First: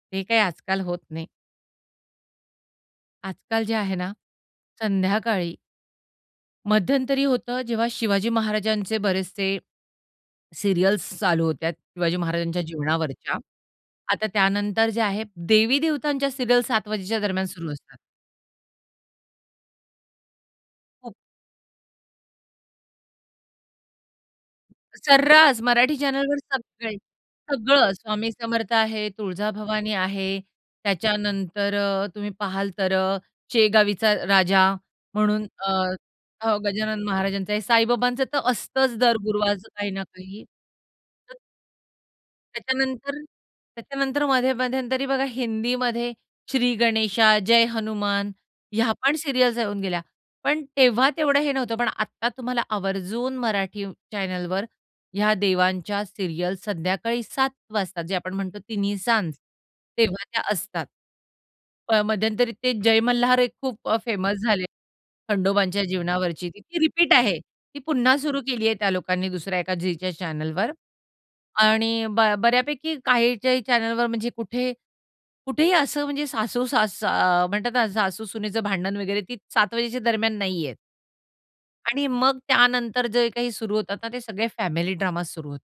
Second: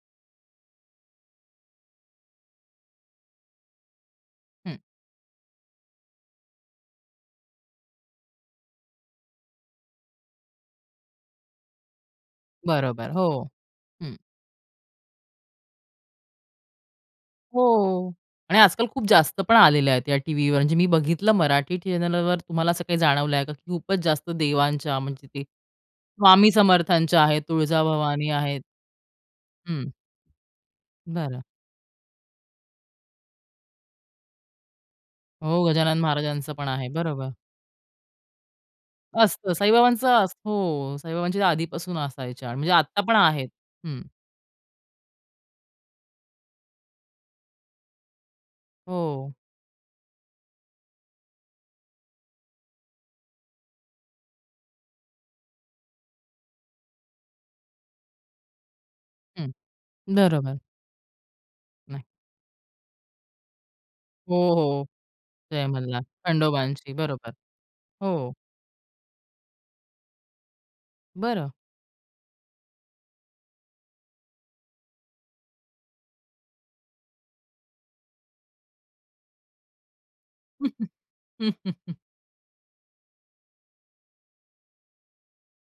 हे काही आजकाल होत नाही. आजकाल जे आहे ना, हं. संध्याकाळी मध्यंतरी होतं, जेव्हा शिवाजी महाराजांचे बरेचसे सीरियल्स चालू होत्या. शिवाजी महाराजांच्या बरोबर, जीवनावरच्या. हो. हं. आता त्यानंतर ज्या आहेत, देवी-देवतांच्या सीरियल्स 7:00 वाजेच्या दरम्यान सुरू असतात. हो. आणि आजकाल खूप जास्त पण आलेल्या आहेत या टीव्हीवर. म्हणजे मी खूप बघितलं मराठी चॅनेलवर तुम्हाला असं काही जाणवलंय का? खूपच जास्त देवांच्या म्हणजे ते सर्रास मराठी चॅनेलवर स्वामी सगळे समर्थांच्या आहेत, सगळं तुळजाभवानी स्वामी आहेत. समर्थ आहे, हं. तुळजाभवानी आहे. बरं. त्याच्यानंतर अ, तुम्ही पाहाल तर अ, शेगावीचा राजा म्हणून हो, अ, गजानन महाराजांचं अ, पण आहे. गजानन बरोबर. महाराजांचं आहे. साईबाबांचं तर असतंच दर असतं गुरुवार काही ना साईबाबांचं, असं काही. हो, [unintelligible] साईबाबांच्या आधीपासून असायच्या. म्हणजे आत्ता पण त्याच्यानंतर आहेत. हं. त्याच्यानंतर मध्ये मध्यंतरी बघा, हिंदीमध्ये श्री गणेशा, जय हनुमान ह्या पण हो. सीरियल्स येऊन गेल्या. पण तेव्हा तेवढं हे नव्हतं. पण आता तुम्हाला आवर्जून मराठी अ, चॅनलवर ह्या देवांच्या सीरियल्स संध्याकाळी 7:00 वाजता जे आपण म्हणतो तिन्हीसांज, हं. तेव्हा त्या बरोबर. असतात. म नाही. मध्यंतरीत ते जय मल्हार एक खूप अ हो, फेमस झालेलं. हो. जय खंडोबाच्या मल्हार जीवनावरची ती. ती खंडोबांची, रिपीट बरोबर. आहे. ती पुन्हा हो. सुरू केलीये त्या लोकांनी दुसऱ्या एका झीच्या चॅनेलवर बरं. आणि ब बऱ्यापैकी काही-काही चॅनेलवर म्हणजे कुठे कुठेही असं म्हणजे सासू सास अ, म्हणतात ना, सासू-सुनेचं भांडण वगैरे, ती 7:00 वाजेच्या दरम्यान नाहीहेत. आणि मग त्यानंतर जे काही सुरू होतात ना, ते सगळे फॅमिली ड्रामाज सुरू होतात.